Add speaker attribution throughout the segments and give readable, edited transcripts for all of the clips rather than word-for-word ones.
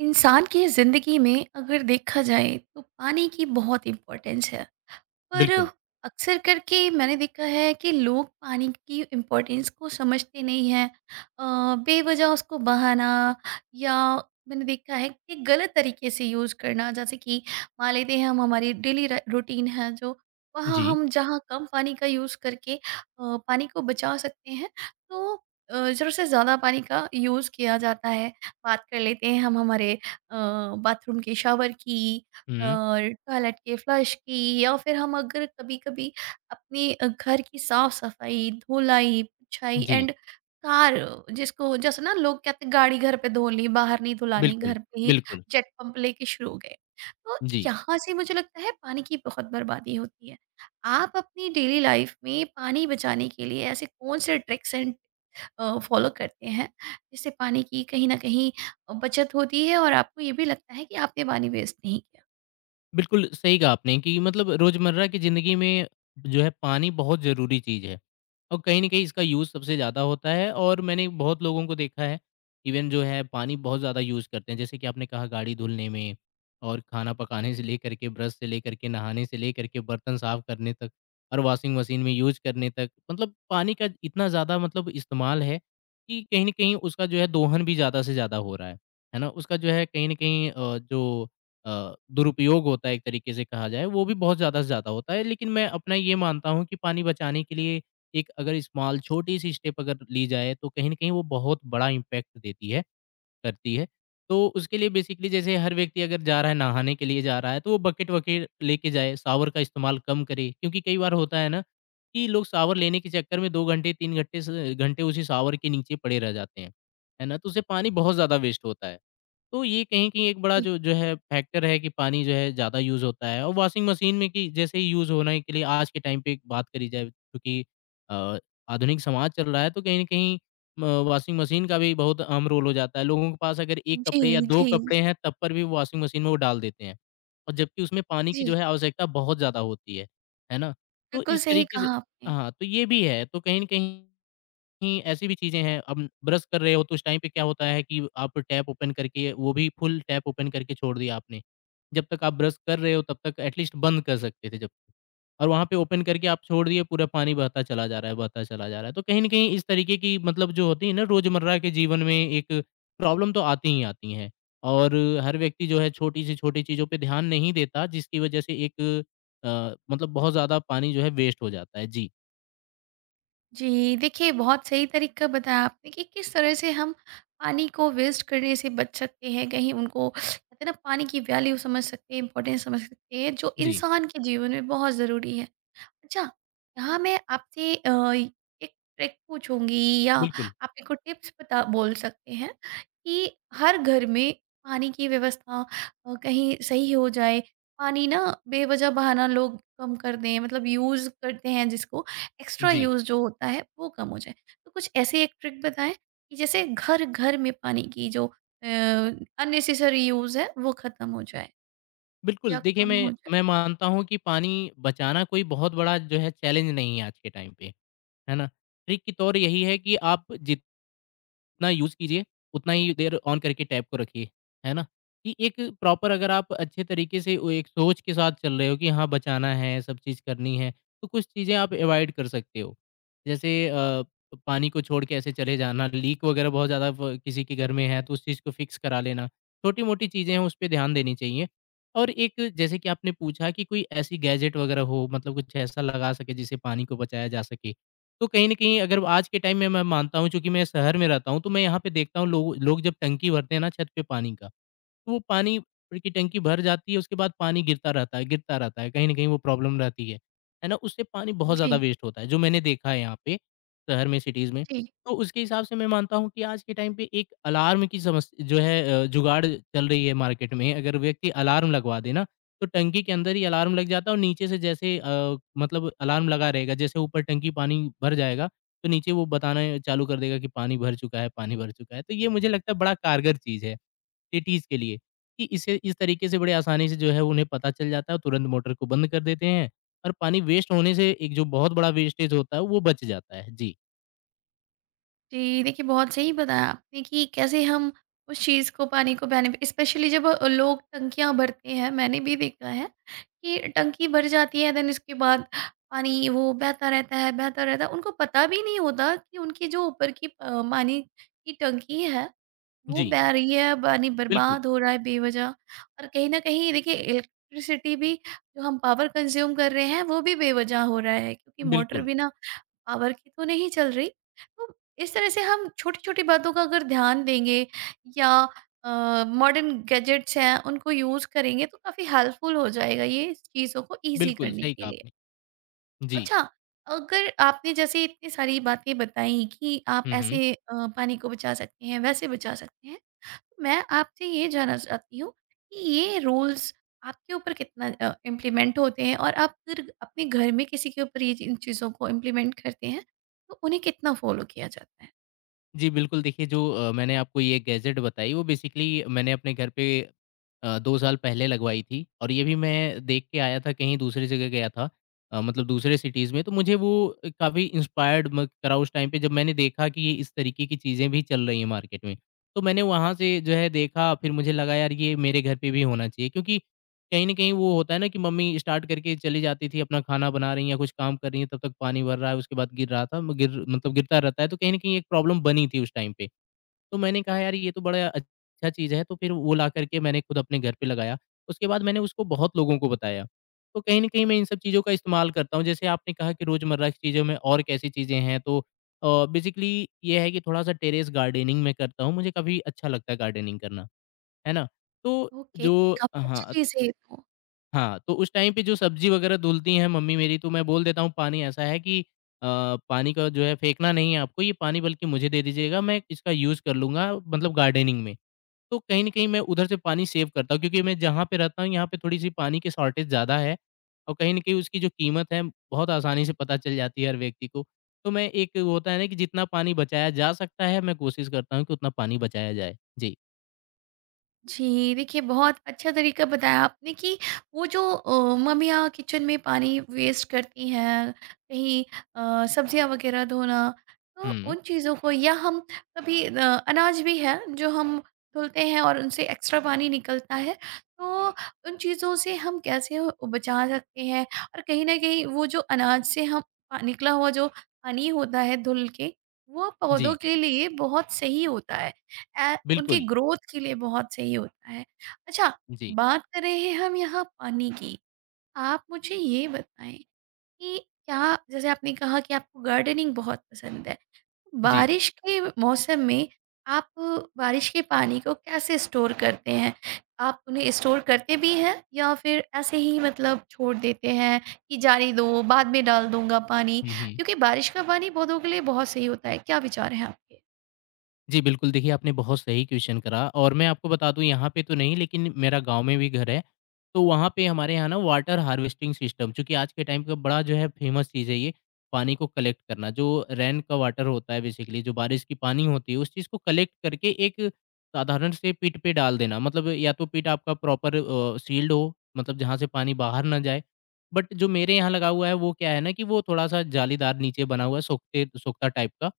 Speaker 1: इंसान की ज़िंदगी में अगर देखा जाए तो पानी की बहुत इम्पोर्टेंस है पर
Speaker 2: बिल्कुल।
Speaker 1: अक्सर करके मैंने देखा है कि लोग पानी की इम्पोर्टेंस को समझते नहीं हैं। बेवजह उसको बहाना या मैंने देखा है कि गलत तरीके से यूज़ करना। जैसे कि मान लेते हैं हम, हमारी डेली रूटीन है जो, वहाँ
Speaker 2: जी।
Speaker 1: हम जहाँ कम पानी का यूज़ करके पानी को बचा सकते हैं, तो ज़रूरत से ज़्यादा पानी का यूज़ किया जाता है। बात कर लेते हैं हम हमारे बाथरूम के शावर की
Speaker 2: हुँ।
Speaker 1: और टॉयलेट के फ्लश की, या फिर हम अगर कभी-कभी अपने घर की साफ-सफाई, धुलाई, पुछाई
Speaker 2: जी।
Speaker 1: एंड कार, जिसको जैसे ना लोग कहते हैं गाड़ी घर पे धो ली, बाहर नहीं धुलानी,
Speaker 2: बिल्कुल।
Speaker 1: घर पे ही
Speaker 2: बिल्कुल।
Speaker 1: जेट पंप लेके शुरू हो गए। तो
Speaker 2: जी।
Speaker 1: यहाँ से मुझे लगता है पानी की बहुत बर्बादी होती है। आप अपनी डेली लाइफ में पानी बचाने के लिए ऐसे कौन से ट्रिक्स एंड फॉलो करते हैं जिससे पानी की कहीं न कहीं बचत होती है और आपको ये भी लगता है कि आपने पानी वेस्ट नहीं किया।
Speaker 2: बिल्कुल सही कहा आपने कि मतलब रोज़मर्रा की ज़िंदगी में जो है पानी बहुत ज़रूरी चीज़ है, और कहीं न कहीं इसका यूज़ सबसे ज़्यादा होता है। और मैंने बहुत लोगों को देखा है, इवन जो है पानी बहुत ज़्यादा यूज़ करते हैं। जैसे कि आपने कहा गाड़ी धुलने में, और खाना पकाने से लेकर के, ब्रश से लेकर के, नहाने से लेकर के, बर्तन साफ़ करने तक और वॉशिंग मशीन में यूज़ करने तक, मतलब पानी का इतना ज़्यादा मतलब इस्तेमाल है कि कहीं न कहीं उसका जो है दोहन भी ज़्यादा से ज़्यादा हो रहा है। है ना? उसका जो है कहीं न कहीं जो दुरुपयोग होता है एक तरीके से कहा जाए, वो भी बहुत ज़्यादा से ज़्यादा होता है। लेकिन मैं अपना ये मानता हूँ कि पानी बचाने के लिए एक अगर स्मॉल छोटी-सी स्टेप अगर ली जाए तो कहीं न कहीं वो बहुत बड़ा इम्पैक्ट देती है करती है। तो उसके लिए बेसिकली जैसे हर व्यक्ति अगर जा रहा है, नहाने के लिए जा रहा है तो वो बकेट-वकेट लेके जाए, शॉवर का इस्तेमाल कम करे। क्योंकि कई बार होता है ना कि लोग शॉवर लेने के चक्कर में 2 घंटे 3 घंटे स घंटे उसी शॉवर के नीचे पड़े रह जाते हैं। है ना? तो उससे पानी बहुत ज़्यादा वेस्ट होता है। तो ये कहीं न कहीं एक बड़ा
Speaker 1: जी,
Speaker 2: जो जो है फैक्टर है कि पानी जो है ज़्यादा यूज़ होता है, और वॉशिंग मशीन में कि जैसे ही यूज़ होने के लिए आज के टाइम पे बात करी जाए, क्योंकि अ, आधुनिक समाज चल रहा है तो कहीं न कहीं म वॉशिंग मशीन का भी बहुत अहम रोल हो जाता है। लोगों के पास अगर 1
Speaker 1: जी,
Speaker 2: कपड़े या 2
Speaker 1: जी,
Speaker 2: कपड़े हैं तब पर भी वो वॉशिंग मशीन में वो डाल देते हैं, और जबकि उसमें पानी की जो
Speaker 1: जी।
Speaker 2: है आवश्यकता बहुत ज़्यादा होती है। है ना? तो
Speaker 1: बिल्कुल
Speaker 2: इस
Speaker 1: सही
Speaker 2: तरीके से,
Speaker 1: कहा आपने।
Speaker 2: हाँ, तो ये भी है। तो कहीं न कहीं कहीं ऐसी भी चीज़ें हैं। अब ब्रश कर रहे हो तो उस टाइम पे क्या होता है कि आप टैप ओपन करके, वो भी फुल टैप ओपन करके छोड़ दिया आपने। जब तक आप ब्रश कर रहे हो तब तक एटलीस्ट बंद कर सकते थे जब तक, और वहाँ पे ओपन करके आप छोड़ दिए, पूरा पानी बहता चला जा रहा है, बहता चला जा रहा है। तो कहीं न कहीं इस तरीके की, मतलब जो होती है ना रोज़मर्रा के जीवन में, एक प्रॉब्लम तो आती ही आती हैं, और हर व्यक्ति जो है छोटी से छोटी चीज़ों पे ध्यान नहीं देता, जिसकी वज़ह से एक मतलब बहुत ज़्यादा पानी जो है वेस्ट हो जाता है। जी।
Speaker 1: जी, देखिए बहुत सही तरीका बताया आपने कि किस तरह से हम पानी को वेस्ट करने से बच सकते हैं, कहीं उनको कहते हैं ना, पानी की वैल्यू समझ सकते हैं, इम्पोर्टेंस समझ सकते हैं, जो
Speaker 2: जी।
Speaker 1: इंसान के जीवन में बहुत ज़रूरी है। अच्छा, यहाँ मैं आपसे एक ट्रिक पूछूँगी या
Speaker 2: बिल्कुल।
Speaker 1: आप मेरे को टिप्स बता बोल सकते हैं कि हर घर में पानी की व्यवस्था कहीं सही हो जाए। पानी ना बेवजह बहाना लोग कम कर दें, मतलब यूज़ करते हैं जिसको, एक्स्ट्रा
Speaker 2: जी।
Speaker 1: यूज़ जो होता है वो कम हो जाए। तो कुछ ऐसे एक ट्रिक बताएँ कि जैसे घर-घर में पानी की जो अननेसेसरी यूज़ है वो खत्म हो जाए
Speaker 2: बिल्कुल,
Speaker 1: या
Speaker 2: देखिए
Speaker 1: कम हो
Speaker 2: मैं
Speaker 1: जाए?
Speaker 2: मैं मानता हूँ कि पानी बचाना कोई बहुत बड़ा जो है चैलेंज नहीं है आज के टाइम पे। है ना? ट्रिक की तौर यही है कि आप जि उतना यूज़ कीजिए, उतना ही देर ऑन करके टैब को रखिए। है ना? कि एक प्रॉपर अगर आप अच्छे तरीके से, वो एक सोच के साथ चल रहे हो कि हाँ, बचाना है, सब चीज़ करनी है, तो कुछ चीज़ें आप अवॉइड कर सकते हो। जैसे पानी को छोड़ के ऐसे चले जाना, लीक वगैरह बहुत ज़्यादा व किसी के घर में है तो उस चीज़ को फिक्स करा लेना। छोटी-मोटी चीज़ें हैं, उस पे ध्यान देनी चाहिए। और एक जैसे कि आपने पूछा कि कोई ऐसी गैजेट वगैरह हो, मतलब कुछ ऐसा लगा सके जिससे पानी को बचाया जा सके। तो कहीं न कहीं अगर आज के टाइम में मैं मानता हूँ, चूँकि मैं शहर में रहता हूँ, तो मैं यहाँ पे देखता हूँ लोग लोग जब टंकी भरते हैं ना छत पे पानी का, तो वो पानी की टंकी भर जाती है, उसके बाद पानी गिरता रहता है, गिरता रहता है, कहीं न कहीं वो प्रॉब्लम रहती है। है ना? उससे पानी बहुत ज़्यादा
Speaker 1: जी,
Speaker 2: वेस्ट होता है, जो मैंने देखा है यहाँ पे, शहर में, सिटीज़ में।
Speaker 1: जी।
Speaker 2: तो उसके हिसाब से मैं मानता हूँ कि आज के टाइम पे एक अलार्म की समस जो है जुगाड़ चल रही है मार्केट में। अगर व्यक्ति अलार्म लगवा दे ना, तो टंकी के अंदर ही अलार्म लग जाता है, और नीचे से जैसे मतलब अलार्म लगा रहेगा, जैसे ऊपर टंकी पानी भर जाएगा, तो नीचे वो बताना चालू कर देगा कि पानी भर चुका है, पानी भर चुका है। तो ये मुझे लगता है बड़ा कारगर चीज़ है सिटीज़ के लिए, कि इसे इस तरीके से बड़े आसानी से जो है उन्हें पता चल जाता है, तुरंत मोटर को बंद कर देते हैं, और पानी वेस्ट होने से एक जो बहुत बड़ा वेस्टेज होता है, वो बच जाता है। जी।
Speaker 1: जी, देखिए बहुत सही बताया आपने कि कैसे हम उस चीज़ को, पानी को बेनि, स्पेशली जब लोग टंकियाँ भरते हैं। मैंने भी देखा है कि टंकी भर जाती है, देन इसके बाद पानी वो बहता रहता है, बहता रहता है। उनको पता भी नहीं होता कि उनकी जो ऊपर की पानी की टंकी है, वो
Speaker 2: जी।
Speaker 1: बह रही है, पानी
Speaker 2: बिल्कुल।
Speaker 1: बर्बाद हो रहा है बेवज़ह। और कहीं न कहीं देखिए इलेक्ट्रिसिटी भी जो हम पावर कंज़्यूम कर रहे हैं, वो भी बेवज़ह हो रहा है, क्योंकि मोटर
Speaker 2: बिल्कुल।
Speaker 1: बिना पावर की तो नहीं चल रही। तो इस तरह से हम छोटी छोटी बातों का अगर ध्यान देंगे या मॉडर्न गैजेट्स हैं उनको यूज करेंगे, तो काफी हेल्पफुल हो जाएगा ये चीजों को इजी
Speaker 2: बिल्कुल
Speaker 1: करने
Speaker 2: सही
Speaker 1: के
Speaker 2: कहा
Speaker 1: लिए।
Speaker 2: आपने। जी।
Speaker 1: अच्छा, अगर आपने जैसे इतनी सारी बातें बताई कि आप
Speaker 2: हुँ। हुँ।
Speaker 1: ऐसे पानी को बचा सकते हैं, वैसे बचा सकते हैं, मैं आपसे ये जानना चाहती हूँ कि ये रूल्स आपके ऊपर कितना इम्प्लीमेंट होते हैं, और आप फिर अपने घर में किसी के ऊपर ये चीज़- इन चीज़ों को इम्प्लीमेंट करते हैं तो उन्हें कितना फॉलो किया जाता है?
Speaker 2: जी, बिल्कुल, देखिए जो मैंने आपको ये गैजेट बताई, वो बेसिकली मैंने अपने घर पे 2 साल पहले लगवाई थी। और ये भी मैं देख के आया था, कहीं दूसरी जगह गया था, मतलब दूसरे सिटीज़ में, तो मुझे वो काफ़ी इंस्पायर्ड म करा उस टाइम पे, जब मैंने देखा कि ये इस तरीके की चीज़ें भी चल रही हैं मार्केट में। तो मैंने वहाँ से जो है देखा, फिर मुझे लगा यार ये मेरे घर पे भी होना चाहिए, क्योंकि कहीं न कहीं वो होता है ना कि मम्मी स्टार्ट करके चली जाती थी, अपना खाना बना रही हैं या कुछ काम कर रही हैं, तब तक पानी भर रहा है, उसके बाद गिर रहा था, गिर मतलब गिरता रहता है, तो कहीं न कहीं एक प्रॉब्लम बनी थी उस टाइम पे। तो मैंने कहा यार ये तो बड़ा अच्छा चीज़ है, तो फिर वो ला कर के मैंने खुद अपने घर पे लगाया। उसके बाद मैंने उसको बहुत लोगों को बताया। तो कहीं न कहीं मैं इन सब चीज़ों का इस्तेमाल करता हूँ। जैसे आपने कहा कि रोज़मर्रा की चीज़ों में और कैसी चीज़ें हैं, तो बेसिकली ये है कि थोड़ा-सा टेरेस गार्डनिंग मैं करता हूँ। मुझे काफ़ी अच्छा लगता है गार्डनिंग करना। है ना? तो
Speaker 1: ओके,
Speaker 2: जो
Speaker 1: काफ़ी अच्छी
Speaker 2: हाँ,
Speaker 1: चीज़ है ये तो।
Speaker 2: हाँ, तो उस टाइम पे जो सब्ज़ी वगैरह धुलती हैं मम्मी मेरी, तो मैं बोल देता हूँ, पानी ऐसा है कि पानी का जो है फेंकना नहीं है आपको, ये पानी बल्कि मुझे दे दीजिएगा, मैं इसका यूज़ कर लूँगा, मतलब गार्डनिंग में। तो कहीं न कहीं मैं उधर से पानी सेव करता हूँ, क्योंकि मैं जहाँ पे रहता हूँ, यहाँ पे थोड़ी-सी पानी की शॉर्टेज ज़्यादा है, और कहीं न कहीं उसकी जो कीमत है, बहुत आसानी से पता चल जाती है हर व्यक्ति को। तो मैं एक, वो होता है ना कि जितना पानी बचाया जा सकता है, मैं कोशिश करता हूँ कि उतना पानी बचाया जाए। जी।
Speaker 1: जी, देखिए बहुत अच्छा तरीका बताया आपने कि वो जो मम्मियाँ किचन में पानी वेस्ट करती हैं, कहीं सब्जियाँ वगैरह धोना, तो
Speaker 2: हुँ।
Speaker 1: उन चीज़ों को, या हम कभी अनाज भी है जो हम धुलते हैं और उनसे एक्स्ट्रा पानी निकलता है, तो उन चीज़ों से हम कैसे बचा सकते हैं? और कहीं न कहीं वो जो अनाज से हम पा, निकला हुआ जो पानी होता है धुल के, वो पौधों
Speaker 2: जी।
Speaker 1: के लिए बहुत सही होता है। ए उनके
Speaker 2: बिल्कुल।
Speaker 1: ग्रोथ के लिए बहुत सही होता है। अच्छा,
Speaker 2: जी।
Speaker 1: बात कर रहे हैं हम यहाँ पानी की। आप मुझे ये बताएँ कि क्या, जैसे आपने कहा कि आपको गार्डनिंग बहुत पसंद है,
Speaker 2: जी।
Speaker 1: बारिश के मौसम में आप बारिश के पानी को कैसे स्टोर करते हैं? आप उन्हें स्टोर करते भी हैं या फिर ऐसे ही मतलब छोड़ देते हैं कि जाने दो, बाद में डाल दूँगा पानी?
Speaker 2: हुँ। हुँ।
Speaker 1: क्योंकि बारिश का पानी पौधों के लिए बहुत सही होता है। क्या विचार हैं आपके?
Speaker 2: जी, बिल्कुल, देखिए आपने बहुत सही क्वेश्चन करा, और मैं आपको बता दूँ यहाँ पे तो नहीं, लेकिन मेरा गाँव में भी घर है, तो वहाँ पे हमारे यहाँ ना वाटर हार्वेस्टिंग सिस्टम, चूँकि आज के टाइम का बड़ा जो है फ़ेमस चीज़ है ये, पानी को कलेक्ट करना, जो रेन का वाटर होता है, बेसिकली जो बारिश की पानी होती है, उस चीज़ को कलेक्ट करके एक साधारण से पिट पे डाल देना। मतलब या तो पिट आपका प्रॉपर सील्ड हो, मतलब जहाँ से पानी बाहर ना जाए, बट जो मेरे यहाँ लगा हुआ है वो क्या है ना, कि वो थोड़ा-सा जालीदार नीचे बना हुआ है, सोखते सोख्ता टाइप का,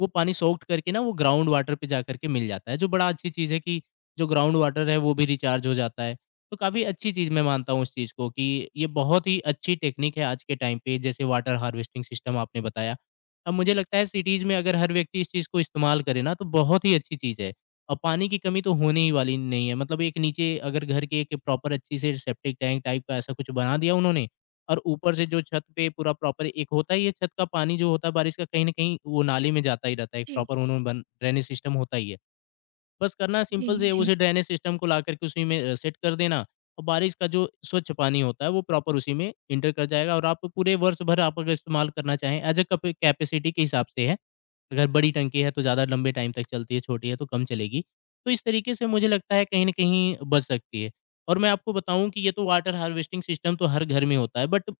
Speaker 2: वो पानी सोक्ड करके ना, वो ग्राउंड वाटर पे जा करके मिल जाता है, जो बड़ा अच्छी चीज़ है, कि जो ग्राउंड वाटर है वो भी रिचार्ज हो जाता है। तो काफ़ी अच्छी चीज़ मैं मानता हूँ उस चीज़ को, कि ये बहुत ही अच्छी टेक्नीक है आज के टाइम पे, जैसे वाटर हार्वेस्टिंग सिस्टम आपने बताया। अब मुझे लगता है सिटीज़ में अगर हर व्यक्ति इस चीज़ को इस्तेमाल करे ना, तो बहुत ही अच्छी चीज़ है, और पानी की कमी तो होने ही वाली नहीं है। मतलब एक नीचे अगर घर के एक प्रॉपर अच्छी से सेप्टिक टैंक टाइप का ऐसा कुछ बना दिया उन्होंने, और ऊपर से जो छत पे पूरा प्रॉपर एक होता ही है, छत का पानी जो होता है बारिश का, कहीं न कहीं वो नाली में जाता ही रहता है, एक
Speaker 1: जी,
Speaker 2: प्रॉपर उन्होंने बन ड्रेनेज सिस्टम होता ही है। बस करना
Speaker 1: जी,
Speaker 2: सिंपल से है,
Speaker 1: जी।
Speaker 2: उसे ड्रेनेज सिस्टम को लाकर के उसी में सेट कर देना, और बारिश का जो स्वच्छ पानी होता है, वो प्रॉपर उसी में इंटर कर जाएगा, और आप पूरे वर्ष भर, आप अगर इस्तेमाल करना चाहें, एज ए कैपेसिटी के हिसाब से है, अगर बड़ी टंकी है तो ज़्यादा लंबे टाइम तक चलती है, छोटी है तो कम चलेगी। तो इस तरीके से मुझे लगता है कहीं ना कहीं बच सकती है। और मैं आपको बताऊं कि ये तो वाटर हार्वेस्टिंग सिस्टम तो हर घर में होता है, बट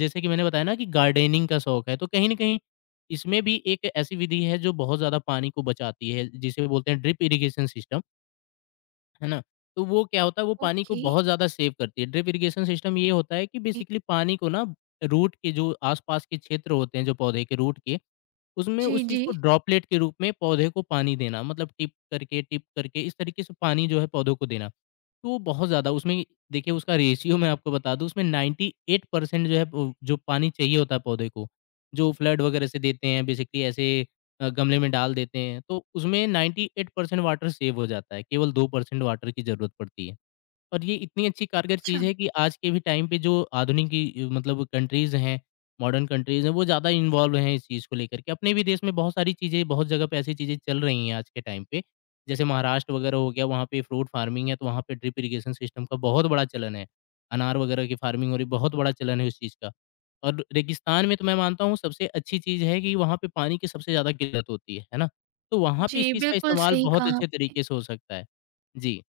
Speaker 2: जैसे कि मैंने बताया ना कि गार्डनिंग का शौक है, तो कहीं ना कहीं इसमें भी एक ऐसी विधि है जो बहुत ज़्यादा पानी को बचाती है, जिसे बोलते हैं ड्रिप इरिगेशन सिस्टम, है ना? तो वो क्या होता है वो पानी को
Speaker 1: ओके।
Speaker 2: बहुत ज़्यादा सेव करती है। ड्रिप इरिगेशन सिस्टम ये होता है कि बेसिकली पानी को ना रूट के जो आस-पास के क्षेत्र होते हैं जो पौधे के रूट के उसमें
Speaker 1: जी,
Speaker 2: उस
Speaker 1: जी।
Speaker 2: चीज़ को ड्रॉपलेट के रूप में पौधे को पानी देना मतलब टिप करके इस तरीके से पानी जो है पौधों को देना। तो वो बहुत ज़्यादा उसमें देखिए उसका रेशियो मैं आपको बता दूँ उसमें 98% जो है वो जो पानी चाहिए होता है पौधे को, जो फ्लड वगैरह से देते हैं बेसिकली ऐसे गमले में डाल देते हैं, तो उसमें 98% वाटर सेव हो जाता है, केवल 2% वाटर की ज़रूरत पड़ती है। और ये इतनी अच्छी कारगर
Speaker 1: अच्छा।
Speaker 2: चीज़ है कि आज के भी टाइम पे जो आधुनिक की मतलब कंट्रीज़ हैं, मॉडर्न कंट्रीज़ हैं, वो ज़्यादा इन्वॉल्व हैं इस चीज़ को लेकर के। अपने भी देश में बहुत सारी चीज़ें, बहुत जगह पे ऐसी चीज़ें चल रही हैं आज के टाइम पे। जैसे महाराष्ट्र वगैरह हो गया, वहाँ पे फ्रूट फार्मिंग है, तो वहाँ पे ड्रिप इरिगेशन सिस्टम का बहुत बड़ा चलन है। अनार वगैरह की फार्मिंग हो रही है, बहुत बड़ा चलन है उस चीज़ का। और रेगिस्तान में तो मैं मानता हूँ सबसे अच्छी चीज़ है कि वहाँ पे पानी की सबसे ज़्यादा किल्लत होती है ना? तो वहाँ पे
Speaker 1: जी,
Speaker 2: इस चीज़ का
Speaker 1: बिल्कुल
Speaker 2: इस्तेमाल
Speaker 1: सही
Speaker 2: बहुत
Speaker 1: कहा।
Speaker 2: अच्छे तरीके से हो सकता है। जी,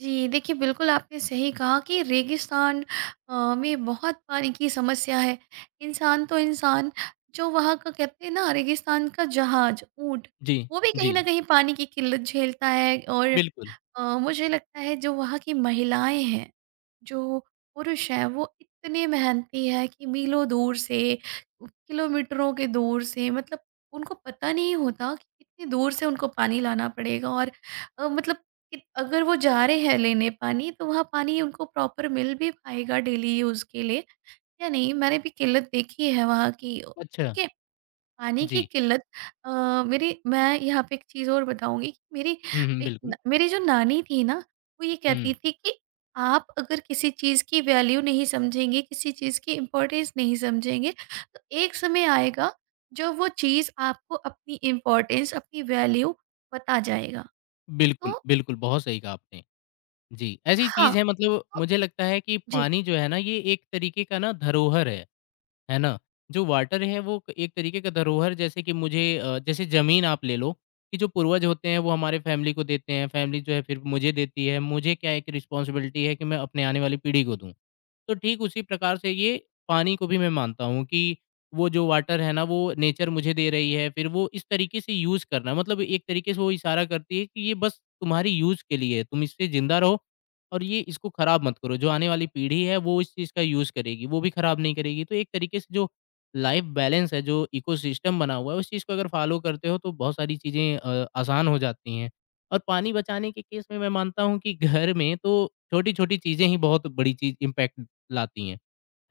Speaker 1: जी, देखिए बिल्कुल आपने सही कहा कि रेगिस्तान में बहुत पानी की समस्या है। इंसान तो इंसान, जो वहाँ का कहते हैं ना, रेगिस्तान का जहाज, ऊँट,
Speaker 2: जी,
Speaker 1: वो भी कहीं
Speaker 2: जी।
Speaker 1: न कहीं पानी की किल्लत झेलता है। और
Speaker 2: बिल्कुल,
Speaker 1: मुझे लगता है जो वहाँ की महिलाएँ हैं, जो पुरुष हैं, वो इतने मेहनती हैं कि मीलों दूर से, किलोमीटरों के दूर से, मतलब उनको पता नहीं होता कि कितनी दूर से उनको पानी लाना पड़ेगा, और मतलब कि अगर वो जा रहे हैं लेने पानी तो वहाँ पानी उनको प्रॉपर मिल भी पाएगा डेली यूज़ के लिए या नहीं। मैंने भी किल्लत देखी है वहाँ की।
Speaker 2: अच्छा,
Speaker 1: ठीक है, पानी की
Speaker 2: जी।
Speaker 1: किल्लत। अ, मेरी, मैं यहाँ पे एक चीज़ और बताऊँगी कि मेरी
Speaker 2: हुँ, हुँ,
Speaker 1: एक न,
Speaker 2: बिल्कुल।
Speaker 1: मेरी जो नानी थी ना, वो ये कहती
Speaker 2: हुँ,
Speaker 1: थी कि आप अगर किसी चीज़ की वैल्यू नहीं समझेंगे, किसी चीज़ की इम्पोर्टेंस नहीं समझेंगे, तो एक समय आएगा जब वो चीज़ आपको अपनी इम्पोर्टेंस, अपनी वैल्यू बता जाएगा। तो
Speaker 2: बिल्कुल, बिल्कुल, बहुत सही कहा आपने। जी, ऐसी
Speaker 1: हाँ,
Speaker 2: चीज़ है मतलब
Speaker 1: तो
Speaker 2: मुझे लगता है कि
Speaker 1: जी।
Speaker 2: पानी जो है ना ये एक तरीके का ना धरोहर है ना? जो वाटर है वो एक तरीके का धरोहर जैसे कि मुझे जैसे ज़मीन आप ले लो, कि जो पूर्वज होते हैं वो हमारे फैमिली को देते हैं, फैमिली जो है फिर मुझे देती है, मुझे क्या एक रिस्पॉन्सिबिलिटी है कि मैं अपने आने वाली पीढ़ी को दूँ। तो ठीक उसी प्रकार से ये पानी को भी मैं मानता हूँ कि वो जो वाटर है ना वो नेचर मुझे दे रही है फिर वो इस तरीके से यूज़ करना मतलब एक तरीके से वो इशारा करती है कि ये बस तुम्हारी यूज़ के लिए है तुम इससे ज़िंदा रहो और ये इसको ख़राब मत करो जो आने वाली पीढ़ी है वो इस चीज़ का यूज़ करेगी वो भी ख़राब नहीं करेगी तो एक तरीके से जो लाइफ बैलेंस है जो इकोसिस्टम बना हुआ है उस चीज़ को अगर फॉलो करते हो तो बहुत सारी चीज़ें आसान हो जाती हैं और पानी बचाने के केस में मैं मानता हूँ कि घर में तो छोटी छोटी चीज़ें ही बहुत बड़ी चीज़ इम्पैक्ट लाती हैं,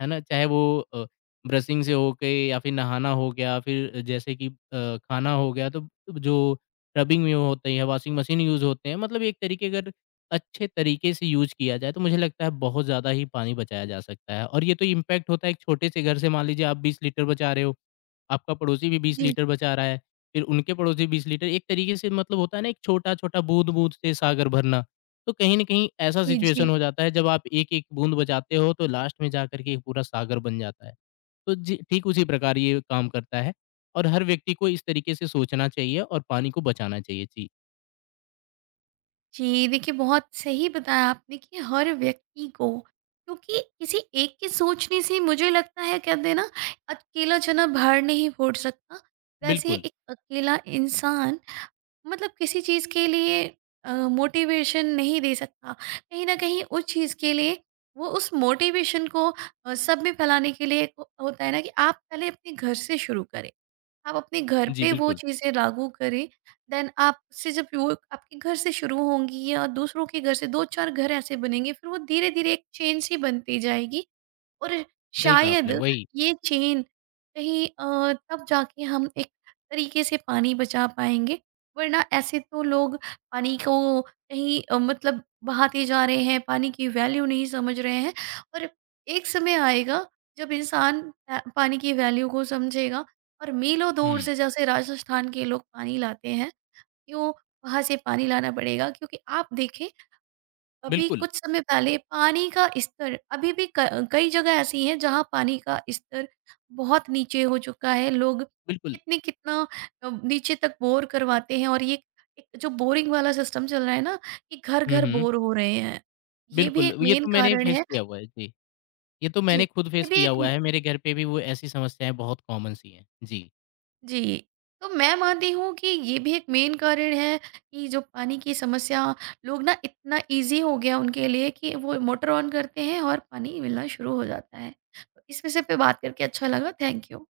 Speaker 2: है ना? चाहे वो अ, ब्रशिंग से होके या फिर नहाना हो गया, फिर जैसे कि खाना हो गया, तो जो रबिंग में होती है, वॉशिंग मशीन यूज़ होते हैं, मतलब एक तरीके अगर अच्छे तरीके से यूज़ किया जाए, तो मुझे लगता है बहुत ज़्यादा ही पानी बचाया जा सकता है और ये तो इम्पैक्ट होता है एक छोटे से घर से मान लीजिए आप 20 लीटर बचा रहे हो, आपका पड़ोसी भी 20
Speaker 1: जी,
Speaker 2: लीटर बचा रहा है, फिर उनके पड़ोसी 20 लीटर, एक तरीके से मतलब होता है ना एक छोटा-छोटा बूँद-बूँद से सागर भरना, तो कहीं न कहीं ऐसा
Speaker 1: जी, जी।
Speaker 2: सिचुएशन हो जाता है जब आप एक-एक बूँद बचाते हो तो लास्ट में जाकर के एक पूरा सागर बन जाता है। तो जी, ठीक उसी प्रकार ये काम करता है और हर व्यक्ति को इस तरीके से सोचना चाहिए और पानी को बचाना चाहिए। जी,
Speaker 1: जी, देखिए बहुत सही बताया आपने कि हर व्यक्ति को, क्योंकि किसी एक के सोचने से मुझे लगता है, कहते हैं ना, अकेला चना भार नहीं फोड़ सकता। वैसे
Speaker 2: बिल्कुल।
Speaker 1: एक अकेला इंसान मतलब किसी चीज़ के लिए मोटिवेशन नहीं दे सकता। कहीं न कहीं उस चीज़ के लिए वो उस मोटिवेशन को सब में फैलाने के लिए, एक होता है ना कि आप पहले अपने घर से शुरू करें। आप अपने घर
Speaker 2: जी,
Speaker 1: पे वो
Speaker 2: बिल्कुल।
Speaker 1: चीज़ें लागू करें, देन आपसे जब वो आपके घर से शुरू होंगी या दूसरों के घर से 2-4 घर ऐसे बनेंगे, फिर वो धीरे-धीरे एक चेन सी बनती जाएगी, और
Speaker 2: सही कहा आपने,
Speaker 1: शायद
Speaker 2: वही।
Speaker 1: ये चेन कहीं तब जाके हम एक तरीके से पानी बचा पाएँगे, वरना ऐसे तो लोग पानी को कहीं मतलब बहाते जा रहे हैं, पानी की वैल्यू नहीं समझ रहे हैं। और एक समय आएगा जब इंसान पानी की वैल्यू को समझेगा, और मीलों दूर
Speaker 2: हुँ,
Speaker 1: से जैसे राजस्थान के लोग पानी लाते हैं, क्यों वहाँ से पानी लाना पड़ेगा, क्योंकि आप देखें अभी
Speaker 2: बिल्कुल,
Speaker 1: कुछ समय पहले पानी का स्तर, अभी भी क, कई जगह ऐसी हैं जहाँ पानी का स्तर बहुत नीचे हो चुका है। लोग
Speaker 2: बिल्कुल।
Speaker 1: कितने, कितना नीचे तक बोर करवाते हैं। और ये एक जो बोरिंग वाला सिस्टम चल रहा है ना, कि
Speaker 2: हुँ,
Speaker 1: घर-घर
Speaker 2: हुँ,
Speaker 1: बोर हो रहे हैं, ये भी
Speaker 2: बिल्कुल,
Speaker 1: एक
Speaker 2: ये
Speaker 1: मेन
Speaker 2: तो मैंने
Speaker 1: कारण
Speaker 2: फेस
Speaker 1: है।
Speaker 2: किया हुआ है। जी, ये तो
Speaker 1: जी,
Speaker 2: मैंने खुद
Speaker 1: ये
Speaker 2: फेस
Speaker 1: भी
Speaker 2: किया
Speaker 1: एक,
Speaker 2: हुआ है, मेरे घर पे भी वो ऐसी समस्याएँ बहुत कॉमन सी हैं। जी।
Speaker 1: जी, तो मैं मानती हूँ कि ये भी एक मेन कारण है कि जो पानी की समस्या, लोग ना, इतना ईज़ी हो गया उनके लिए कि वो मोटर ऑन करते हैं और पानी मिलना शुरू हो जाता है। तो इस विषय पे बात करके अच्छा लगा, थैंक यू।